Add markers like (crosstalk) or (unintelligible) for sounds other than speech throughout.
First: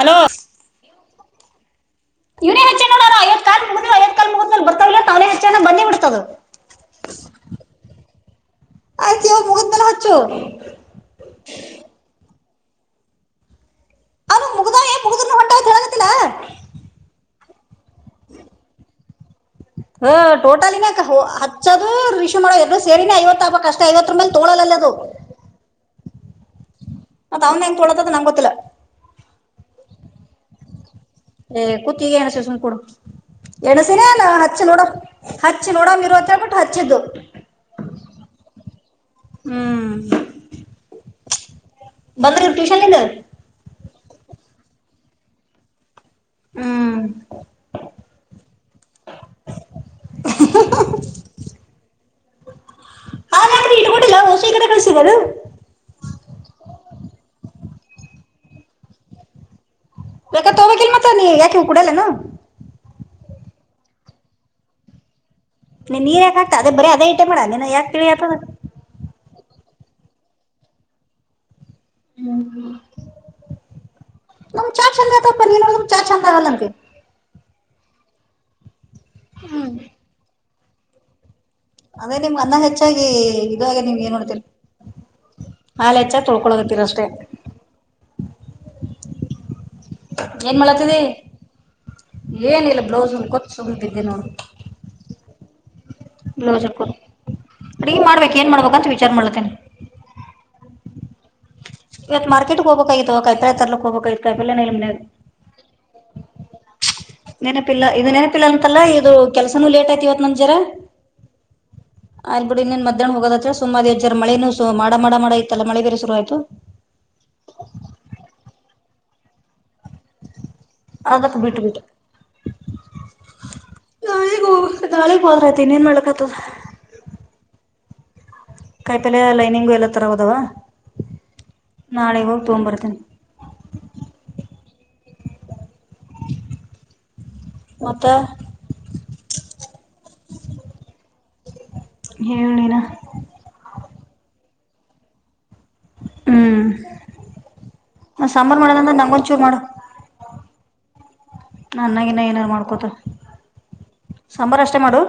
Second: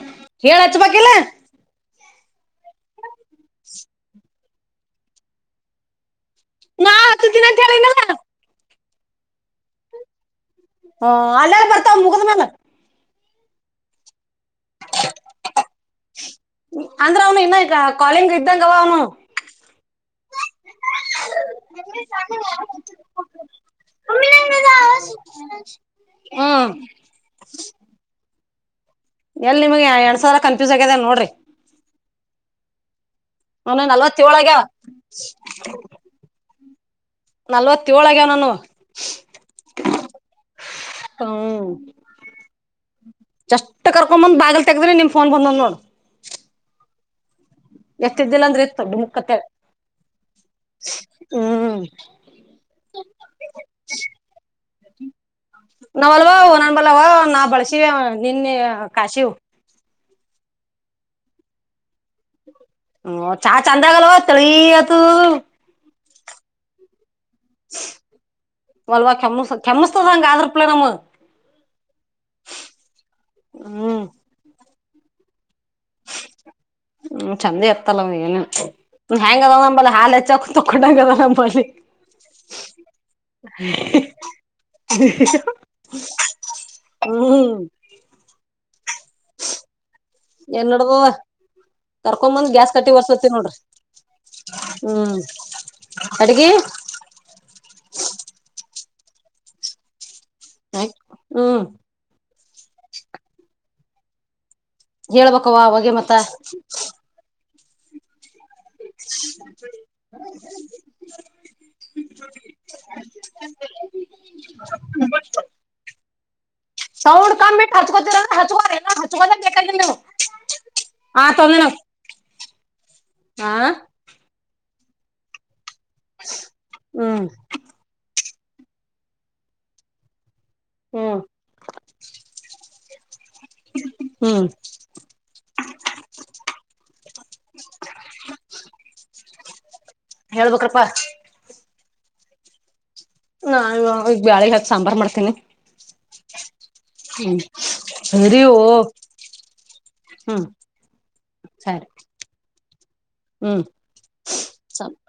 Hello ಹೇಳ ಹಚ್ಚ ಬಾಕಲ್ಲ ಇವನೇ ಹೆಚ್ಚ ಕಲ್ ಮು ಕಲ್ ಮುಗ ಬರ್ತಿಲ್ಲ ತೇ ಹೆಚ್ಚ ಬನ್ನಿ ಬಿಡ್ತದೆ ನಾ (unintelligible) ನಂತಲ ನ ಆಯ್ತು ಇವಾಗ ಮುಗಿದ್ಮೇಲೆ ಹಚ್ಚು ಹ ಅಲ್ಲ ಬತ ಮುಗದ ಮಲ್ಲ ಅವನು ಮುಗ್ದ ಏ ಮುಗಿದ್ರು ಹೊಂಟ ಅಂತ ಹೇಳಕತ್ತಿಲ್ಲ ಅಂದ್ರ ಅವ್ನು ಇನ್ನ ಕಾಲಿಂಗ್ ಇದ್ದಂಗವಾ ಅವನು ಹ ಟೋಟಲಿನ ಹಚ್ಚೋದು ರಿಶು ಮಾಡೋರು ಸೇರಿನ ಐವತ್ತು ಹಕ್ ಅಷ್ಟ ಐವತ್ತು ಮೇಲೆ ತೋಳೋಲ್ಲ ದು (unintelligible) ಹಾ ಮ ಅವಂದ ಹೆಂಗ್ ತೊೋಳದ ನಂಗಗೆ ಗೊತ್ತಿಲ್ಲ ಎಲ್ಲಿಮ ಎಡ್ ಸಾವರ ಕನ್ಫ್ಯೂ ಆಗಿದೆ ನೋಡಿ ಏ ಕೂುತ್ತಿಗೆ ಏನಸು ಸುಮಕುಡು ಅವನು ಎಡಸಿನೇ ನ ನಲ್ವತ್ತೇಳ್ ಆಗ್ಯಾವ ಹಚ್ಚಿ ನೋಡ ಹಚ್ಚಿ ನೋಡಮ ಇರುವತ್ತ ಹೇಳ್ಬಿಟ್ಟು ಹಚ್ಚಿದ್ದು ನಲ್ವತ್ತ ಏಳಗ್ಯಾವನಾನ ಹ್ಮ್ ಹ್ಮ ಬಂದ್ರಿ ಟ್ಯೂಷನ್ಲಿಂದ ಚ ಕರ್ಕೊಂಡ್ ಬಂದ ಬಾಗಿಲ್ ತಗದ್ರೆ ನಿಮ್ಫೋನ್ ಬಂದ್ ನೋಡ್ ಹ್ಮ್ ಎಷ್ಟಿದ್ದಿಲ್ಲ ಅಂದ್ರೆ ಇತ್ತು ದೊಡ್ಡ ಮುಕ್ಕತ್ತ ಹ್ಮ್ ಹಾಗಾದ್ರೆ ಇಟ್ಕೊಂಡಿಲ್ಲ ಹೊಸ ಈ ಕಡೆ ಕಳಿಸಿದ ಅದು ನ ಬಲವಾ ನ ಬಲವಾ ನಾ ಬಳ ಶಿವ ನಿನ್ನೆ ಕಾಶಿವ್ ಬೇಕ ತ ಹ್ಬೇಕಕಲ್ ಮಾತ್ರ ನೀ ಯಾಕವ ಕೂಡಲ್ಲನು ಹ್ಮ ಚಾ ಚಾಂದಾಗಲ್ಲ ಹೊ ತ ಈತು ನೀನ್ ನೀ ಯಾಕೆ ಆಗ್ತಾ ಅದೇರೀ ಅದ ಐಟ್ ಮಾಡಣ ಯಾಕ ಕೆಮ್ಮಿಸತದಂಗ ಅದ್ರ ಪಿಲೆ ನಮ್ಮ ಹ್ಮ್ ಹ್ಮ್ ನಮ ಚಾ ಚಂದ ಆತ ಪ ನಮ್ ಚಾ ಚಂದ ಆಗಲ್ಲಂತೆ ಹ್ಮ್ ಚಂದೆ ಇತ್ತತಲ್ಲವ ಏನು ಹೆ್ಯಾಂಗ ಅದಾವ ನಂಬಿ ಹಾಲ್ ಹೆಚ್ಚಕ ತೊಕೊಂಡಂಗ ಅದ ನಂಬಳಿ ಅದೇ ನಿಮ್ ಅನ್ನ ಹೆಚ್ಚಾಗಿ ಇದಾಗೆ ನಿಮ್ಗೆ ಏನ್ ನೋಡ್ತರಿ ಹಾಲ ಹೆಚ್ಚ ತೊಳ್ಕೊಳೋಗತ್ತೀರ ಅಷ್ಟೇ ಹ್ಮ್ ಏನ್ ಮಾಡತದ ಕರ್ಕೊ ಬಂದ್ ಗ್ಯಾಸ್ ಕಟ್ಟಿ ಬರ್ಸತಿ ನೋಡ್ರಿ ಬಿದ್ದೆ ಹ್ಮ್ ಅಡ್ಗಿ ಬ್ಲೌಸರ್ ಕೊೂ ಅಡ ಮಾಡ್ಬೇಕ ಏನ್ ಮಾಡ್ಬೇಕಂತ ವಿಚಾರ ಮಾಡ್ತೇನೆ ಆ ಹ್ಮ್ ಮಾರ್ಕೆಟ್ ಹೋಗಬೇಕಾಗಿಐತ್ತು ಕೈಪರೆ ತಲಕ್ ಹೋಗಬೇಕ ಹೇಳ್ಬೇಕವಾ ಅವಗೆ ಮತ್ತ ನೆನಪಿಲ್ಲ ಇದು ನೆನಪಿಲ್ಲಾ ಅಂತಲ್ಲ ಇದು ಕೆಲ್ಸನೂ ಲೇಟ್ ಯತಿವತ್ ನಮ್ ಜರ ಆಯ್ಬ ಬಿಡಿ ಇನ್ ಮಧ್ಯಾಹ್ ಹೋದ ಹತ್ರ ಸುಮಾು ಹೆಜ್ಾರ ಮಳೇನು ಮಾಡ ಇಐಲ್ಲ ಮಳ ಬೇ ಶುರು್ತು ಸೌಂಡ್ ಕಮ್ಮಿಟ್ಟು ಹಚ್ಕೊತೀರ್ರ ಹಚ್ಕೋ್ರ ಏ ಹಚ್ಕೋದ ಬೇಕ್ರಿ ನೀವು ಅದಕ್ಕೆ ಬಿಟ್ಟು ಬಿಟ್ಟು ಆಾ ನಾಳೆಗ್ ಹೋದ್ರ ಐತಿ ಇನ್ ಏನ್ ಮಾಡ್ಕತ್ ಹ್ಮ್ ಕಾಯಿತಲೆ ಲೈನಿಂಗು ಎಲ್ಲ ತರ ಹದವ ಹ್ಮ್ ನಾಳೆಗ ಹೋಗ್ ತಗ್ ಬರ್ತೇನಿ ಹ್ಮ್ ಮತ್ತೆ ಹೇಳ್ಬೇಕ್ರಪ್ಪಾ ಹೇಳಣನಾ ಸಾಂಬಾರು ಮಾಡ್ತೀನಿ ಹ್ಮ್ ಹ್ಮ್ ಸರಿಯೋ ಸಮರ್ ಮಾಡದಂದ್ರ ನಂಗಂಚೂರ್ ಮಾಡ ಹ್ಮ್ ಸರಿ ನನ್ನಾಗಿನ ಏನಾರ್ ಮಾಡ್ಕೊ ಹ್ಮ್ ಸಾಂಬಾರು ಅಷ್ಟೇ ಮಾಡು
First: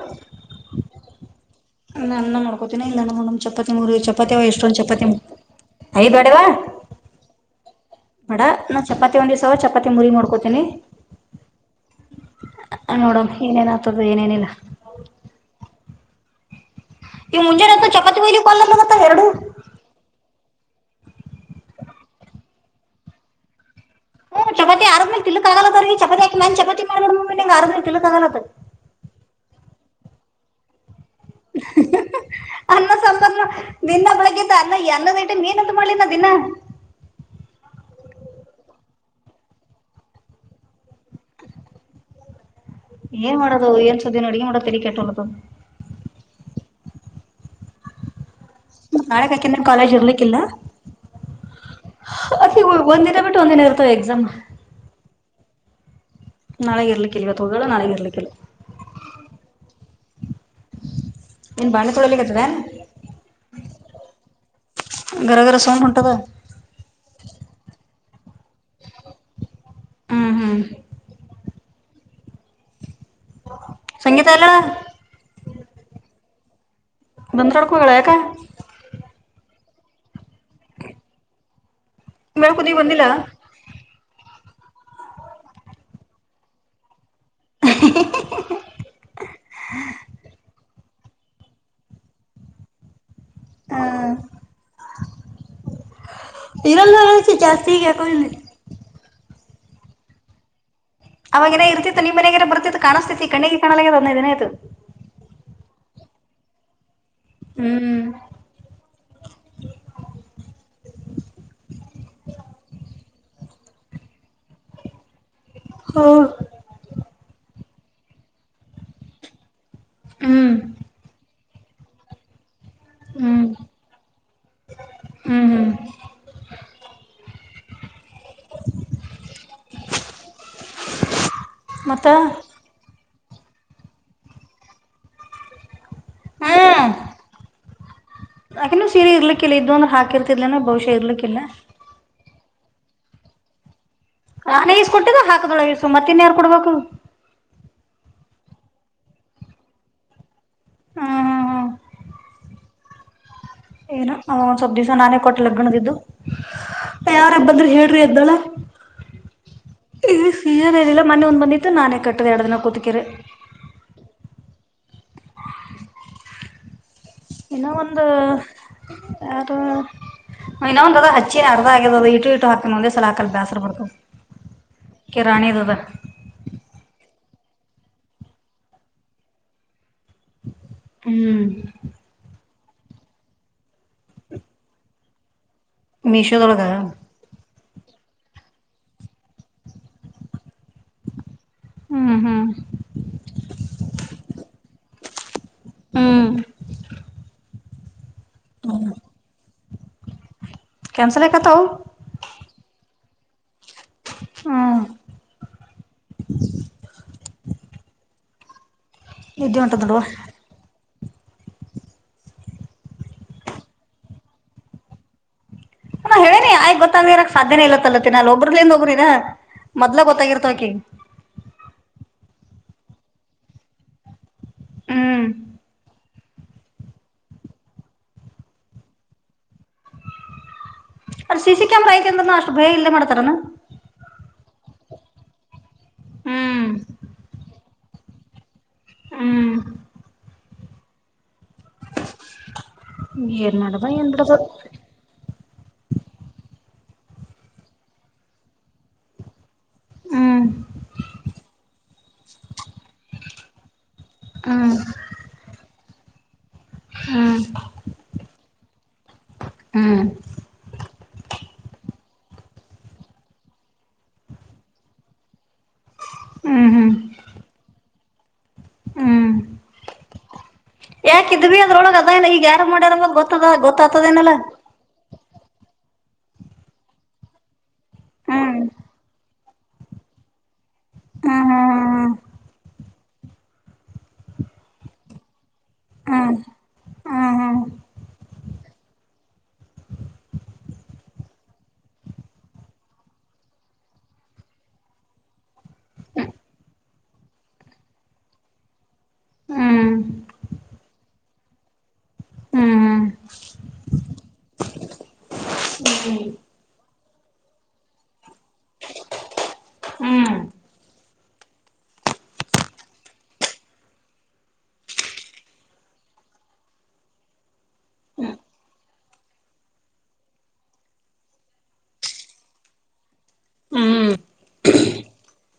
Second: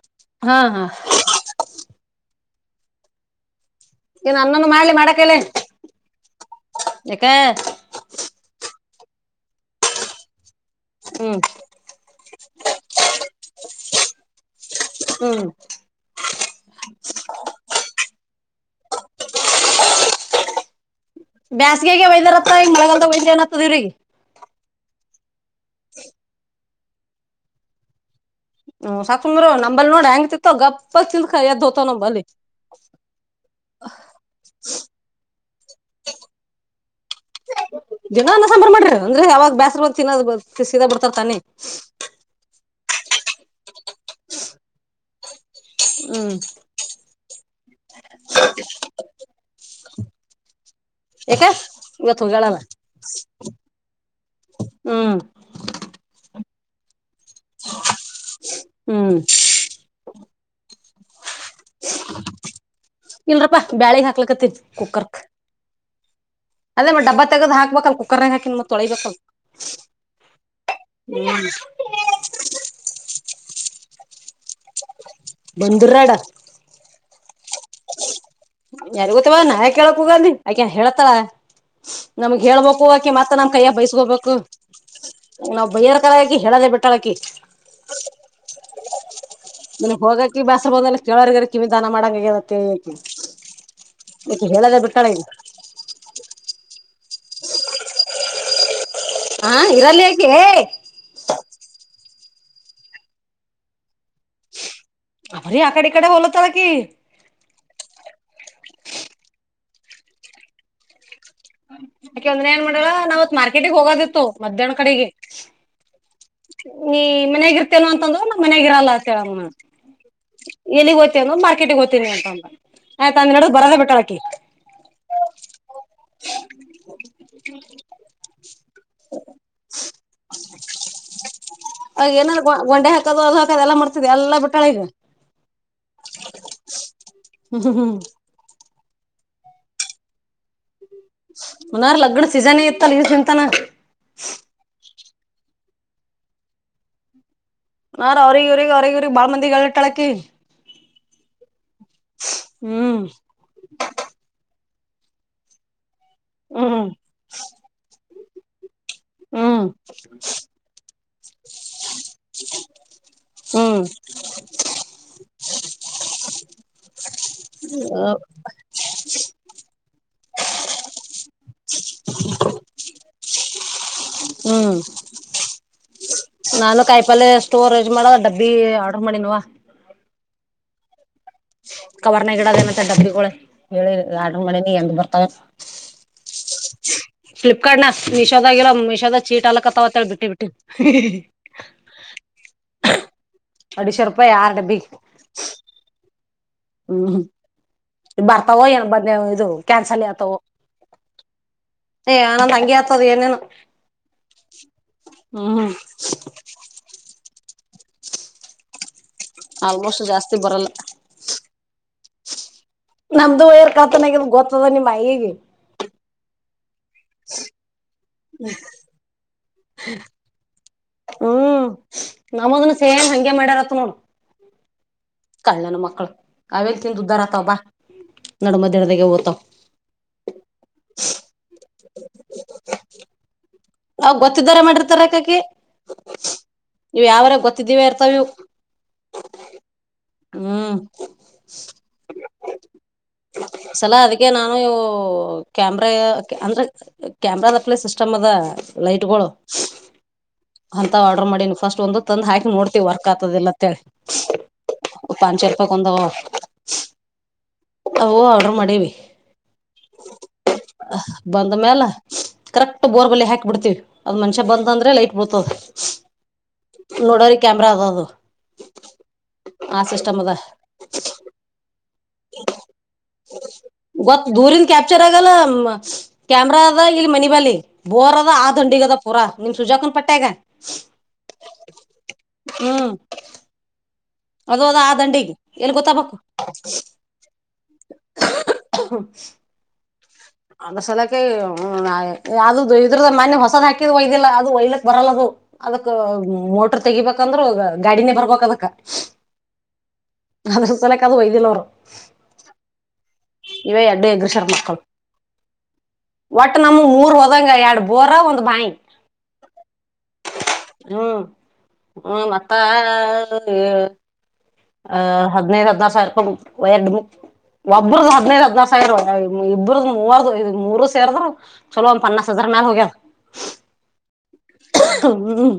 ಹಾ ಹಾ ನ ಮಾಡ ಕೋತಿನ ಇಲ್ಲ ನ ನಮ್ ಚಪಾತಿ ಮೂರ್ ಚಪಾತಿ ಏನ್ ಅವ ಅನ್ನನ ಎಷ್ಟೊಂದ್ ಮಾಡ್ಲಿ ಚಪಾತಿ ಮೂ ಮಾಡಕಲೆ ಅಯ ಬ್ಯಾಡವಾ ಯಾಕ ಬಡ ನಾನ್ ಚಪಾತಿ ಒಂದ ದಿವ್ಸಾವ ಚಪಾತಿ ಮುರಿ ಮಾಡೋ್ಕೋತೀನಿ ಹ್ಮ್ ನೋಡಂ ಏನೇನ್ ಆತದ ಏನೇನಿಲ್ಲ ಹ್ಮ ಈವ ಮುಂಜಾನೆಂತ ಚಪಾತಿ ಬಲಿ ಕಲ್ಲ ಮಗತ್ತ ಎರಡು ಬೇಸ್ಗೆಗೆ ವೈದ್ಯನ್ತ್ತ ಹಿಂಗ ಮಳಗಾಲದಾಗ ವೈ್ಯನ್ತ್ತದ ಇವ್ರಿಗೆ ಹ್ಮ್ ಚಪಾತಿ ಆರೇಲೆ ತಿಲುಕ್ ಆಗಲ್ಲದ ರೀ ಚಪಾತಿಾಕ ನ ಚಪಾ ಮಾಡ ಆರೇಲೆ ತಿಲಕ್ ಆಗಲ ಹ್ಮ್ ಸಾಕುಂದ್ರರು ನಂಬಲ್ಲಿ ನೋಡ್ ಹೆಂಗ್ತಿತ್ತು ಗಪ್ (unintelligible) ದೋತೋ ನಂಬರ್ಲಿ ಅನ್ನ ಸಾಂಬಾರ್ ದಿನ ಬೆಳಗೆದ್ದು ಅನ್ನಯ ಅನ್ನದಟ್ಟು ಹೇನಂತ ಮಾಡಿನ ದಿನ ಜನನ್ನ ಸಂಂಬಾರ ಮಾಡ್ರಿ ಅಂದ್ರೆ ಯಾವಾಗ ಬ್ಯಸ್ರ ಬಾಗ ತಿನ್ನ ಸದ ಬಿಡ್ತಾರ್ ತಾನೆ ಏನ್ ಮಾಡೋದು ಏನ್ ಸುದ್ದಿನ ನೋಡ್ಗೂಡ ತೆರಿ ಕೆಟ್ಟಳ್ಳದದು ಹ್ಮ್ ನಾಳೆಗಾಕಂದನ್ ಕಾಲೇಜ್ ಇರ್ಲಿಕ್ಕಿಲ್ಲ ಯಾಕ ಇವತ್ ಅ ಹೋಗ್ಯಾಳಲ್ಲ ಒಂದ ದಿನ ಬಿಟ್ಟು ಒಂದ ದಿನ ಇರ್ತ ಎಕ್ಸಾಮ್ ಹ್ಮ್ ನಾಳಗೆ ಇರ್ಲಿಕ್ಕಲ್ವ ತಗ ನಳಗೆ ಇರ್ಲಿಕ್ಕಿಲ್ಲ ಹ್ಮ್ ಏನ್ ಬಾಣಕಳಲಿಕ್ಕೆತದ ಬ್ಯಾಳಗ್ ಹಕ್ಕ್ಕಕತ್ತರಿ ಗರಘರ ಸೌಂಡ್ ಬರ್ತಿದ ಅದೇ ಮತ್ತ ಡಬ್ಬ ತಗದ ಹಾಕ್ಬೇಕ ಅ ಕುಕ್ಕರ್ನ ಹಾಕ ಮತ್ತ ತೊಳಬೇಕಕ್ ಹ್ಮ್ ಹ್ಮ್ ಹ್ಮ್ ಸಂಗೀತ ಆಲ್ಲ ಬಂದರಾಡ ನಂದರಡ್ಕೋಗಳಕ ಯಾರಿಗೊತ್ತವಾ ನಾನೆ ಕೇಳಕ್ ಹೂಗಿ ಆಕ ಹೇಳತಾರ ನಮ್ಗ್ ಬೆಳಕು ನೀ ಹೇಳ್ಬೇಕು ಬಂದಿಲ್ಲ ಆಕೆ ಮತ್ತ ನಮ್ ಕೈಯ್ಯ ಬೈಸ್ಕೋಬೇಕು ನಾವವು ಬೈಯರ್ ಕಾಲ ಆಕಿ ಹೇಳದೆ ಬಿಟ್ಟಳಕಿ (inaudible) ನನ್ಗ್ ಹೋಗಕಿ ಬ್ಯಾಸ ಬಂದ ಕೆೇಳವರಿಗ ಕಿವ ವಿಧಾನ ಮಾಡಂಗಗದ ಕಕಿ ಮ ಹೇಳದ ಬಿಟ್ಟಣ ಇರೋಲ್ ಚಾಸ್ತಿಗ ಏಕೋ ನೀನು ಹಾ ಹಿರಲ್ ಹೇ ಅವಾಗಏನ ಇರ್ತಿತ್ತು ನಿಮ ಮನೆಯಾಗನ ಬರ್ತಿತ್ತು ಕಾಣಿಸತತಿ ಕಣ್ಣಿಗೆ ಕಾಣಲ್ಲಾಗದ ಹಂದದೈ ದಿನ ಆಯ್ತು ಭಾರಿ ಆಕಡೆ ಕಡೆ ಬಲತ ಅಲ್ಲ ಕಿ ಹ್ಮ್ ಯಕೆ ಒಂದೆ ಏನ್ ಮಾಡಾ ನಾವ್ತ್ ಮಾರ್ಕೆಟಗ್ ಹೋಗೋಿತ್ತು ಮಧ್ಯಾಹ್ನ ಕಡೆಗೆ ಹೋ ನೀ ಮನಗರ್ತೇನ ಅಂತಂದ್ರರು ನಮ್ಮ್ ಮನ್ಯಾಗ ಇರಲ್ಲಂತೇಳಮ್ಮ ಹ್ಮ್ ಎಲ್ಲಿಗ್ ಓದತೀ ಅಂದ ಮಾರ್ಕೆಟ ಒಯ್ತೀನಿ ಅಂತ ಅ ಆಯ್ತಂದ ಹ್ಮ್ ನಡಗ್ ಬರದ ಬಿಟ್ಟಕಿ ಹ್ಮ್ ಹ್ಮ್ (inaudible) ಅ ಮತ್ತ ಏನ ಗೊಂಡೆ ಹಾಕದು ಹಾಕದ ಎಲ್ಲ ಮಾಡ್ತ್ ಎಲ್ಲಾ ಬಿಟ್ಟಾಳಿದ ಹ್ಮ್ ಹ್ಮ್ ಯಾಕೆ ಸೀರೆ ಇರ್ಲಿಕ್ಕಿಲ್ಲ ಇ ಇದದು ಅಂದ್ರೆ ಹಾಕಿರ್ತಿದರ್ಲೇನ ಬಹುಶ ಇಲಿಲಕ್ಕಿಲ್ಲ ಸೀಸನೆೇ ಇತ್ತಲ್ಲ ಇ ಚಿಮಂತಾನ ನಾನೇ ಈಸ್ ಕೊಟ್ಟಿದ್ದ ಹಾಕದೊಳ ಈಸು ಮತ್ತ ಇನ್ಯಾರಾರ್ ಕೊಡ್ಬೇಕು ನ ಅವ್ರರಿಗೆ ಇ್ರ ಅವ್ರರಿಗೆ ಇವ್ರಗ್ ಬಾಳ ಮಂದಿಟಳಕಿ ಹ್ಮ ಹಾ ಹಾ ಹ್ಮ್ ಏನ ಅವ ಒಂದ ಸ್ವಲ್ ದಿವ್ಸ ನಾನೇ ಕೊಟ್ಟ ಲಗ್ಣದಿದ್ದು ಹ್ಮ್ ಯಾರಬ್ ಬಂದ್ರಿ ಹೇಳ್ರಿ ಎದ್ದಳ ಹ್ಮ್ ಈ ಸಿಹದನಿಲ್ಲ ಮೊನ್ನೆ ಒಂದ್ ಬಂದಿತ್ತು ನಾನ ಕೆಟ್ಟದ ಇಡದನ ಕುತಿಕರು ಹ್ಮ್ ಇನ್ನ ಒಂದು ಯ ಇನ್ನೊಂದ್ ಅದ ಹಚ್ಚಿನ ಅರ್ಧ ಆಗ್ಯದ ಅದ ಇಟ್ಟು ಇಟ್ಟು ಹಾಕ ಒಂದೆ ಸಲ ಹಾಕಲ್ ಬಸ್ರ ಬಿಡ್ತದೆ ಕೆರಾಣದದ ನಾನು ಕಾಯಿಪಲ್ ಸ್ಟೋರ್ ಏಜ್ ಮಾಡ ಡಬ್ಬಿ ಆರ್ಡ್ರ ಮಾಡಿನ್ವ ಹ್ಮ್ ಕವರ್ನಾಗ ಇಡದೇನಂತ ಡಬ್ಬಿಗಳ ಆರ್ಡರ್ ಮಾಡಿದೀನಿ ಹೆಂಗ ಬತ್ತವ ಏನೋ ಮೀಶೋ ಒಳಗ (unintelligible) ಹ್ಮ್ ಹ್ಮ್ (unintelligible) ಎರಡು ಡಬ್ಬಿ ಹ್ಮ್ ಹ್ಮ್ ಬರ್ತಾವೋ ಹ್ಮ್ ಏನ್ ಇದು ಕ್ಯಾನ್ಸಲ್ ಆತಾವೋ ಕ್ಯಾನ್ಸಲ್ ಆಕತಾವು ನಂದು ಹಂಗೆ ಆಯ್ತು (unintelligible) ಹ್ಮ್ ಹ್ಮ್ (unintelligible) ನಿದ್ದೆ ಹೊಂಟದ ನೋಡುವ ಆಲ್ಮೋಸ್ಟ್ ಜಾಸ್ತಿ ಬರಲ್ಲ ನಮ್ದು (unintelligible) ಗೊತ್ತದ ನಿಮ್ಮ್ ಅ ಯಿಗೆ ನಾ ಹೇಳಿನಿ (unintelligible) ಗೊತ್ತಾಗದೆ ಇರಕ್ಕೆ ಸಾಧ್ಯನ ಇಲತ್ತಲ್ಲ (unintelligible) ಒಬ್ರಲಿಂದ ಒಬ್ಬರಿಗೆ ಮೊದ್ಲ ಗೊತ್ತಾಗಿರ್ತವಕಿಗೆ ಹ್ಮ್ ನಮ್ಮದನ್ನ ಸೇಮ್ ಹಗೆ ಮಾಡ್ಯಾರನತ್ ನೋಡು ಹ್ಮ್ ಕಳ್ಳನ ಮಕ್ಳು ಅವೆಲ್ ತಿಂದು ಉದ್ದಾರ ಆತಾವ ಬಾ ನಡ ಮದಡ್ದಾಗ ಓತಾವ ಅಲ್ಲಿ ಸಿ ಸಿ ಕ್ಯಾಮ್ರಾ ಐತೆ ಅಂದಾನ ಅಷ್ಟು ಭಯ ಇಲ್ಲೇ ಮಾಡ್ತಾರಾನ ಅವು ಗೊತ್ತಿದಾರ ಮಾಡಿರ್ತಾರೆ ಏಕಾಕಿ ಹ್ಮ್ ಇವು ಯಾವರ ಗೊತ್ತಿದ್ದೀವೆ ಇರ್ತಾವೆ ಇವು ಹ್ಮ್ ಹ್ಮ್ ಏನ್ ಮಾಡದ ಈಸಲ ಏನ್ ಅದಕ್ಕೆ ಬಿಡದ ನಾನು ಕ್ಯಾಮ್ರಾ ಅಂದ್ರೆ (unintelligible) ಸಿಸ್ಟಮ್ ಅದ ಲೈಟ್ಗಳು ಹ್ಮ್ ಅಂತವು ಆರ್ಡರ್ ಮಾಡಿನಿ ಫಸ್ಟ್ ಒಂದ ತಂದ್ ಹಾಕಿ ನೋಡ್ತಿವಿ ವರ್ಕ್ ಆಗ್ತದ ಇಲ್ಲ ಅಂತೇಳಿ ಹ್ಮ ಒಂದು ಆರ್ಡರ್ ಮಾಡವಿ ಹ್ಮ್ ಬಂದ್ ಮೇಲೆ ಕರೆಕ್ಟ್ ಬೋರ್ವೆಲ್ಗ್ ಹಾಕ್ಬಿಡ್ತೀವಿ ಅದು ಮನುಷ್ಯ ಬಂದ ಅಂದ್ರೆ ಲೈಟ್ ಬೀಳ್ತದೆ ಹ್ಮ್ ಹ್ಮ್ (unintelligible) ಕ್ಯಾಮ್ರಾ ಅದದು ಹ್ಮ್ ಆ ಸಿಸ್ಟಮ್ ಅದ ಯಾಕಿದ್ ಬಿ ಅದ್ರೊಳಗ ಈಗ ಯಾರು ಮಾಡ್ಯಾರ ಗೊತ್ತದ ಗೊತ್ತ ಗೊತ್ತಾತದೇನಲ್ಲ ದೂರಿಂದ (unintelligible) ಕ್ಯಾಮ್ರಾ ಅದ ಇಲ್ಲಿ ಮನಿ ಬಲಿ ಬೋರ್ ಅದ ಆ ಹ್ಮ್ ದಂಡಿಗ ಅದ ಪೂರಾ ನಿಮ್ ಸುಜಾಕ ಪಟ್ಟೆಗ ಹಾ ಹಾ ಹಾ ಹಾ ಹ್ಮ್ ಅದು ಅದ ಆ ದಂಡಿಗೆ ಎಲ್ಲಿ ಗೊತ್ತಬೇಕು ಹ್ಮ್ ಹ್ಮ್ ಹ್ಮ್ (inaudible) (inaudible) ಅದರ ಸಲುವಾಗಿ ಯಾವದೂ ಇದ್ರದ ಮನೆ ಹೊಸದ್ ಹಾಕಿದ್ ಒಯ್ದಿಲ್ಲ ಅದು ಒಯ್ಲಕ್ ಬರಲ್ಲದು ಅದಕ್ ಮೋಟರ್ ತೆಗಿಬೇಕಂದ್ರ ಗಾಡಿನೇ ಬರ್ಬಕ್ ಅದಕ್ಕ ಹ್ಮ್ ಆದ್ರೂ ಸಲಕ್ಕೆ ಅದು ಒಯ್ದಿಲ್ಲ ಅದು ಹ್ಮ್ ಹ್ಮ್ ಇವೆ (unintelligible) ಮಕ್ಕಳ ಹ್ಮ ಮೂರ್ ಹೋದಂಗ ಎರಡು ಬೋರ ಒಂದ ಬಾವಿ ಹ್ಮ್ ಹ್ಮ್ ಹ್ಮ ಮತ್ತಾ ಆ ಹದಿನೈದು ಹದಿನಾರು ಸಾವಿರುಪಾಯಿ (unintelligible) ಒಬ್ಬ್ರದು ಹದಿನೈದು ಹದಿನಾರು ಸಾವಿರ ಇಬ್ಬ್ರದ ಮೂವರ್ ಮೂರು ಸೇರ್ರು ಚಲೋ ಒಂದ್ ಪನ್ನ (unintelligible) ಹ್ಮ್ ಹ್ಮ್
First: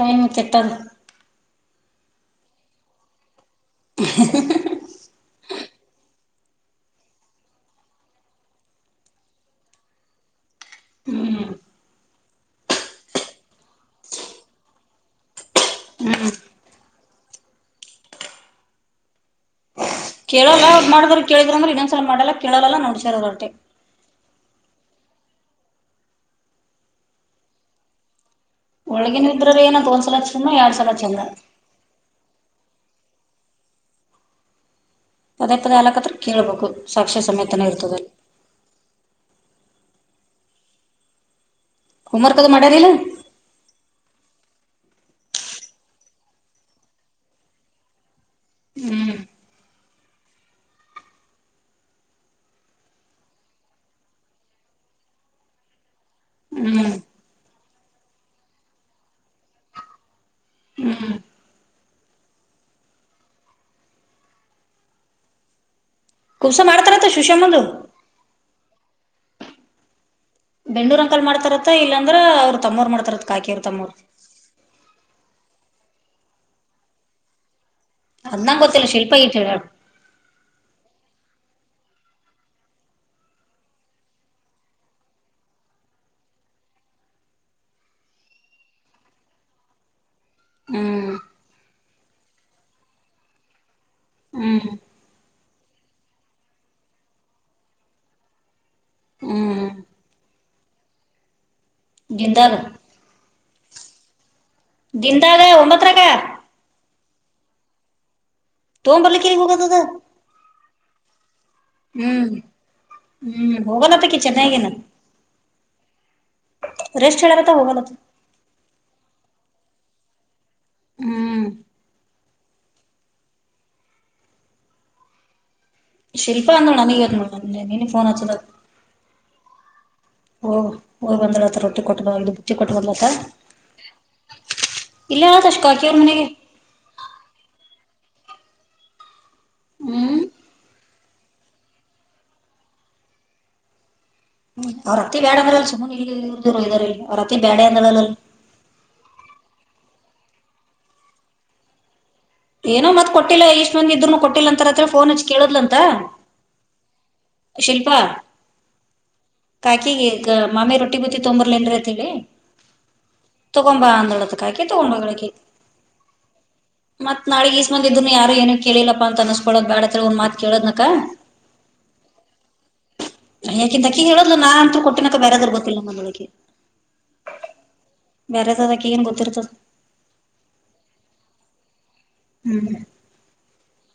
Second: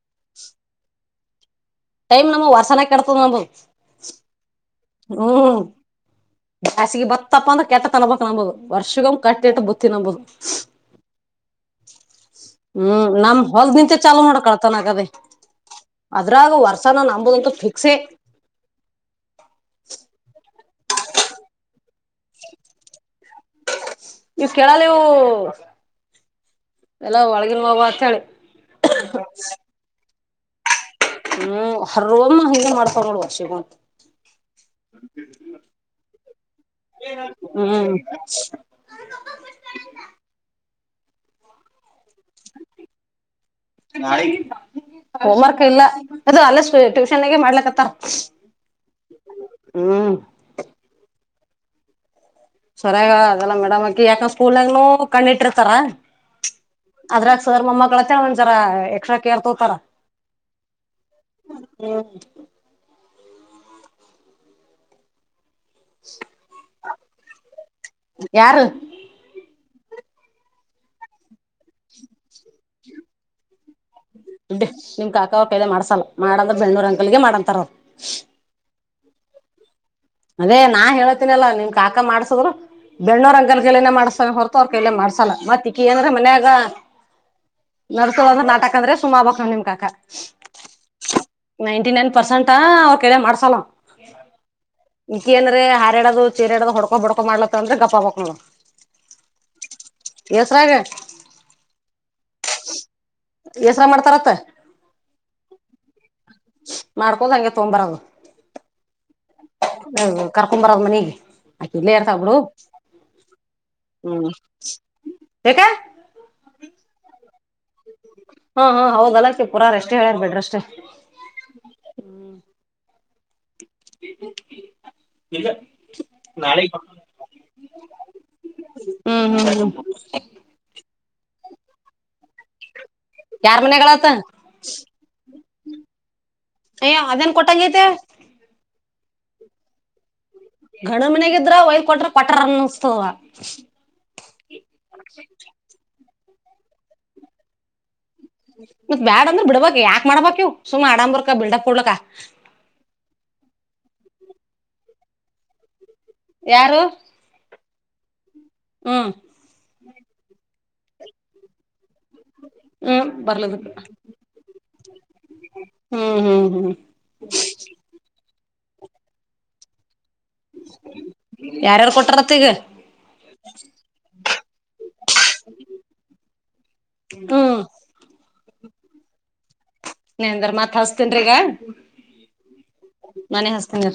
ಟೈಮ್ ಕೆಟ್ಟದ ಟೈಮ್ ನಮ್ ಹೊರ್ಸನ ಕೆಡತದ ನಮ್ದು (unintelligible) ಹ್ಮ ಬ್ಯಾಸಿಗೆ ಬತ್ತಪ್ಪ ಅಂದ್ರ ಕೆಟ್ಟ ತನ್ಬಕ್ ನಂಬದು ವರ್ಷಗ ಕಟ್ಟ ಇಟ್ಟ ಬುತ್ತಿ ನಂಬದು ಹ್ಮ್ ಹ್ಮ್ ನಮ್ (unintelligible) ಕಳ್ತನ ಆಗಬೇಕು ಅದ್ರಾಗ ವರ್ಷ ನ ನಂಬೋದಂತೂ ಫಿಕ್ಸೇ ಕೇಳಲ್ಲ ಮಾಡಿದ್ರರು ಕೇಳಿದ್ರ ಅಂದ್ರೆ ಇನ್ನೊಂದ್ಸಲ ಮಾಡಲ್ಲ ಕೇಳೋಲ್ಲ ನೋಡ್ಸರದ ಹೊಟೆ ನೀವ್ ಕೇಳಲಿವು ಎಲ್ಲ ಒಳಗಿನ ಮಗುವ ಅತ್ ಹೇಳಿ ಒಳಗಿನ ಇದ್ರರು ಏನಂದ ಒಂದ್ಲಕ್ಷ ಎರಡ್ ಸಲಕ್ಷ (unintelligible) ಹ್ಮ್ ಹರ್ವಮ್ಮ ಹಿಂಗಗೆನ್ ಮಾಡ್ಕೊಂಡ ನೋಡುವ ಶಿಮಂತ (unintelligible) ಪದೇ ಪದೇ ಆಲಕ್ತ್ರ ಕೇಳ್ಬೇಕು ಸಾಕ್ಷ್ಯ ಸಮೇತನ ಇರ್ತದೆಲ್ಲಿ ಹ್ಮ್ (unintelligible) (inaudible) ಹೋಮ್ವರ್ಕ್ ಅದು ಮಾಡ್ಯದಿಲ್ಲ (unintelligible) ಹ ಳ (inaudible) ಹೋಮ್ ವರ್ಕ್ ಇಲ್ಲ ಅದು ಅಲ್ಲ ಟ್ಯೂಷನ್ಗ ಮಾಡ್ಲಕ್ಕತ್ತರ (unintelligible) ಹ್ಮ್ (unintelligible) ಸೊರಾಗ ಆಗಲ್ಲ ಮೇಡಮ್ ಅಕಿ ಯಾಕ ಸ್ಕೂಲ್ ನಾಗೂ ಕಣ್ಣಿಟ್ಟಿರ್ತಾರ ಹ್ಮ್ (unintelligible) ಅದ್ರಾಗ ಸರ್ ಮೊಮ್ಮಕ್ಕಳತ್ತ ಒಂದ್ಸರ ಎಕ್ಸ್ಟ್ರಾ ಕೇರ್ ತೋತಾರ (unintelligible) ಹ್ಮ್ (unintelligible) ಕುುಸ ಮಾರತಾರತ ಸುಷಾಮಂದುು ಯಾರು ಬೆಂಡೂರ್ ಅಂಕಲ್ ಮಾಡ್ತಾರತ್ತ ಇಲ್ಲಾಂದ್ರ ಅವ್ರ ತಮ್ಮವರ್ ಮಾಡ್ತಾರತ್ ಆಕಿಯ ಅವ್ರ ತಮ್ಮೋರು (unintelligible) ದುಡ್ಡಿ ನಿಮ್ ಕಾಕಾ ಅವ ಕದ ಮಾಡ್ಸಲ್ಲಾ ಮಾಡ ಅಂದ್ರೆ ಬೆಳ್ನೂರು ಅಂಕಲ್ಗೆ ಮಾಡಂತಾರ ಅವ ಅದ್ ನಂಗ್ ಗೊತ್ತಿಲ್ಲ ಶಿಲ್ಪಾ ಇಟ್ ಹೇಳ (unintelligible) ಅದೇ ನಾ ಹೇಳತನಲ್ಲಾ ನಿಮ್ ಕಾಕಾ ಮಾಡ್ಸಿದ್ರು (unintelligible) ಬೆಣ್ಣೂರ್ ಅಂಗಲ್ ಎಲ್ಲನ ಮಾಡಸ ಹೊರ್ತ ಅವ್ರ ಎಲ್ಲ ಮಾಡಸಲ್ಲ ಮ ತಿಕ್ಕಿ ಏನ್ರ ಮನ್ಯಾಗ ನಡ್ಸೋಳೋಂತ ನಾಟಕ ಅಂದ್ರೆ ಸುಮ ಬಕ್ ನಾವ ನಿಮ್ ಕಾಕ ಹ್ಮ್ ನೈಂಟಿ ನೈನ್ ಪರ್ಸೆಂಟಾ ಅವರಾ ಕೈಲೆ ಮಾಡ್ಸಲ (unintelligible) ಹ್ಮೀ (unintelligible) ಇಕಿ ಅಂದ್ರೆ ಹಾರ್ಯಾಡೋದು ಚೀರಿಾಡದು ಹೊಡ್ಕೋ ಬಿಡ್ಕೋ ಮಾಡ್ಲತ್ತ ಅಂದ್ರೆ ಗಪ್ಪಬಕ್ ನೋ ಹ್ಮ್ (unintelligible) ಎಸರಾಗ (unintelligible) ಗಿಂದರು (unintelligible) ಹೆಸರಾ ಮಾಡ್ತಾರತ್ತ (unintelligible) ದಿನದಗಾ ಒಂಬತ್ರರಕ ಮಾಡ್ಕೋದು ಹಂಗೆ ತೊಂಬರದು (unintelligible) ತೊ ಬಾರ್ಲಿ ಹ ಕರ್ಕೊಂಬರದ ಮನಗೆ ಅಕ ಹ್ಮ್ ಇಲ್ಲೇರ್ತಳು (unintelligible) ಹ್ಮ್ ಹೋಗಲತ್ತಕ್ಕೆಿ ಚೆನ್ನಗನು (unintelligible) ಯಾಕೆ - (unintelligible) ರೆಸ್ಟ್ ಹೇಳೇಳತ ಹೋಗ ನ ತು (unintelligible) ಹಾ ಹಾ ಹೋಗ್ ಅಲಕ್ಕೆ ಪುರಾರ ಎಷ್ಟೇ ಹೇಳ್ಯ್ ಬಿಡ್ರ ಅಷ್ಟೇ (unintelligible) ಹ್ಮ್ (unintelligible) ಹ್ಮ (inaudible) (inaudible) ಶಿಲ್ಪ ಅನ್ನೋಳ ನೀ ಅ ನೀನುಫೋನ್ (unintelligible) ಹ್ಮ್ ಹ್ಮ್ ಹ್ಮ್ ಓ ಹೋಗ ಬಂದ ರೊಟ್ಟಿ ಕೊಟ್ಟ ಬುಚ್ಚಿ ಕೊಟ್ಟ (unintelligible) ತ್ತ ಯಾರ್ ಮನ್ಯಾಗಳತ್ತ ಇಲ್ಲ ಹೇಳ ತಷ್ಟ ಕಾಕಿಯ ಅವ್ರ ಮನೆಗೆ ಅಯ್ಯ ಅದೇನ್ ಕೊಟ್ಟಂಗೈತೆ (unintelligible) ಹ್ಮ್ (unintelligible) ಗಣ ಮನೆಗಿದ್ರ ಒಯದ ಕೊಟ್ರ ಪಟರ ಅನ್ನಸ್ತವ ಹ್ಮ್ ಅವ್ರತ್ತಿ ಬೇಡ ಅಂದ್ರ ಅ ಸುಮನೆ ಇ ಇರ್ದರು ಇದ್ದಾರಲ್ಲಿ ಅವ್ರ ಅತ್ತಿ ಬೇಡ ಅಂದವಲ್ಲ ಅಲ್ಲಿ (unintelligible) ಮತ್ತತ್ ಬ್ಯಾಡ ಅಂದ್ರ ಬಿಡ್ಬಕ್ ಯಾಕ್ ಮಾಡಬಬೇಕಕ್ ಸುಮ್ ಆಡಂಬರ್ಕ ಬಿಲ್ಡಪ್ ಕೊಡ್ಲಕ (unintelligible) ಏನೋ ಮತ್ ಕೊಟ್ಟಿಲ್ಲ ಇಷ್ಟ ಮಂದ್ ಇದ್ನು ಕೊಟ್ಟಿಲ್ಲ ಅಂತಾರತ್ರ ಫೋನ್ ಹಚ್ಚಿ ಕೇಳಿದ್ಲ ಅಂತ (unintelligible) ಯಾರು (unintelligible) ಶಿಲ್ಪಾ (unintelligible) ಹ್ಮ (unintelligible) ಕಾಕಿ ಮಾಮಿ ರೊಟ್ಟಿ ಬತ್ತಿ ತೊಂಬರ್ಲೇನ್ರಿ ಅತ್ ಹೇಳಿ ಹ್ಮ್ (unintelligible) ಬರ್ಲದಕ್ ತುಗಂಬ ಆಂದೋಳದಕಾಕಿ ತುಗಂಬ ಕಕ್ಕೆ ಹ್ಮ್ ಹ್ಮ್ ಹ್ಮ್ (unintelligible) ಮ ನಾಗ್ ಈಸ್ ಮಂದ ಇದ್ನು ಯಾರು ಏನು ಕೇಳಿಲ್ಲಪ್ಪ ಅನ್ಸ್ಕೋ ಬೇ (unintelligible) ಹ ಒಂದು ಮಾತ ಕೇಳದು ನಕ ಯಾರ್ಯಾರ್ ಕೊಟ್ಟಾರತ್ ಈಗ ಯಾಕಂತಕ ಹೇಳದ್ಲು ನಾನ್ತ್ರು ಕೊಟ್ಟಿನಕ ಬೇರೆಾದ್ರೂ ಗೊತ್ತಿಲ್ಲ ಮಂದೊಳಗೆ ಹ್ಮ ಬೇರೆದ ಅದಕ ಏನ್ ಗೊತ್ತಿರ್ತದ ನಂದ್ರ ಮತ್ ಹಸ್ತನ್್ರಿಗ ಹ್ಮ್. ಮನೆ ಹಸ್ತನ್ಿ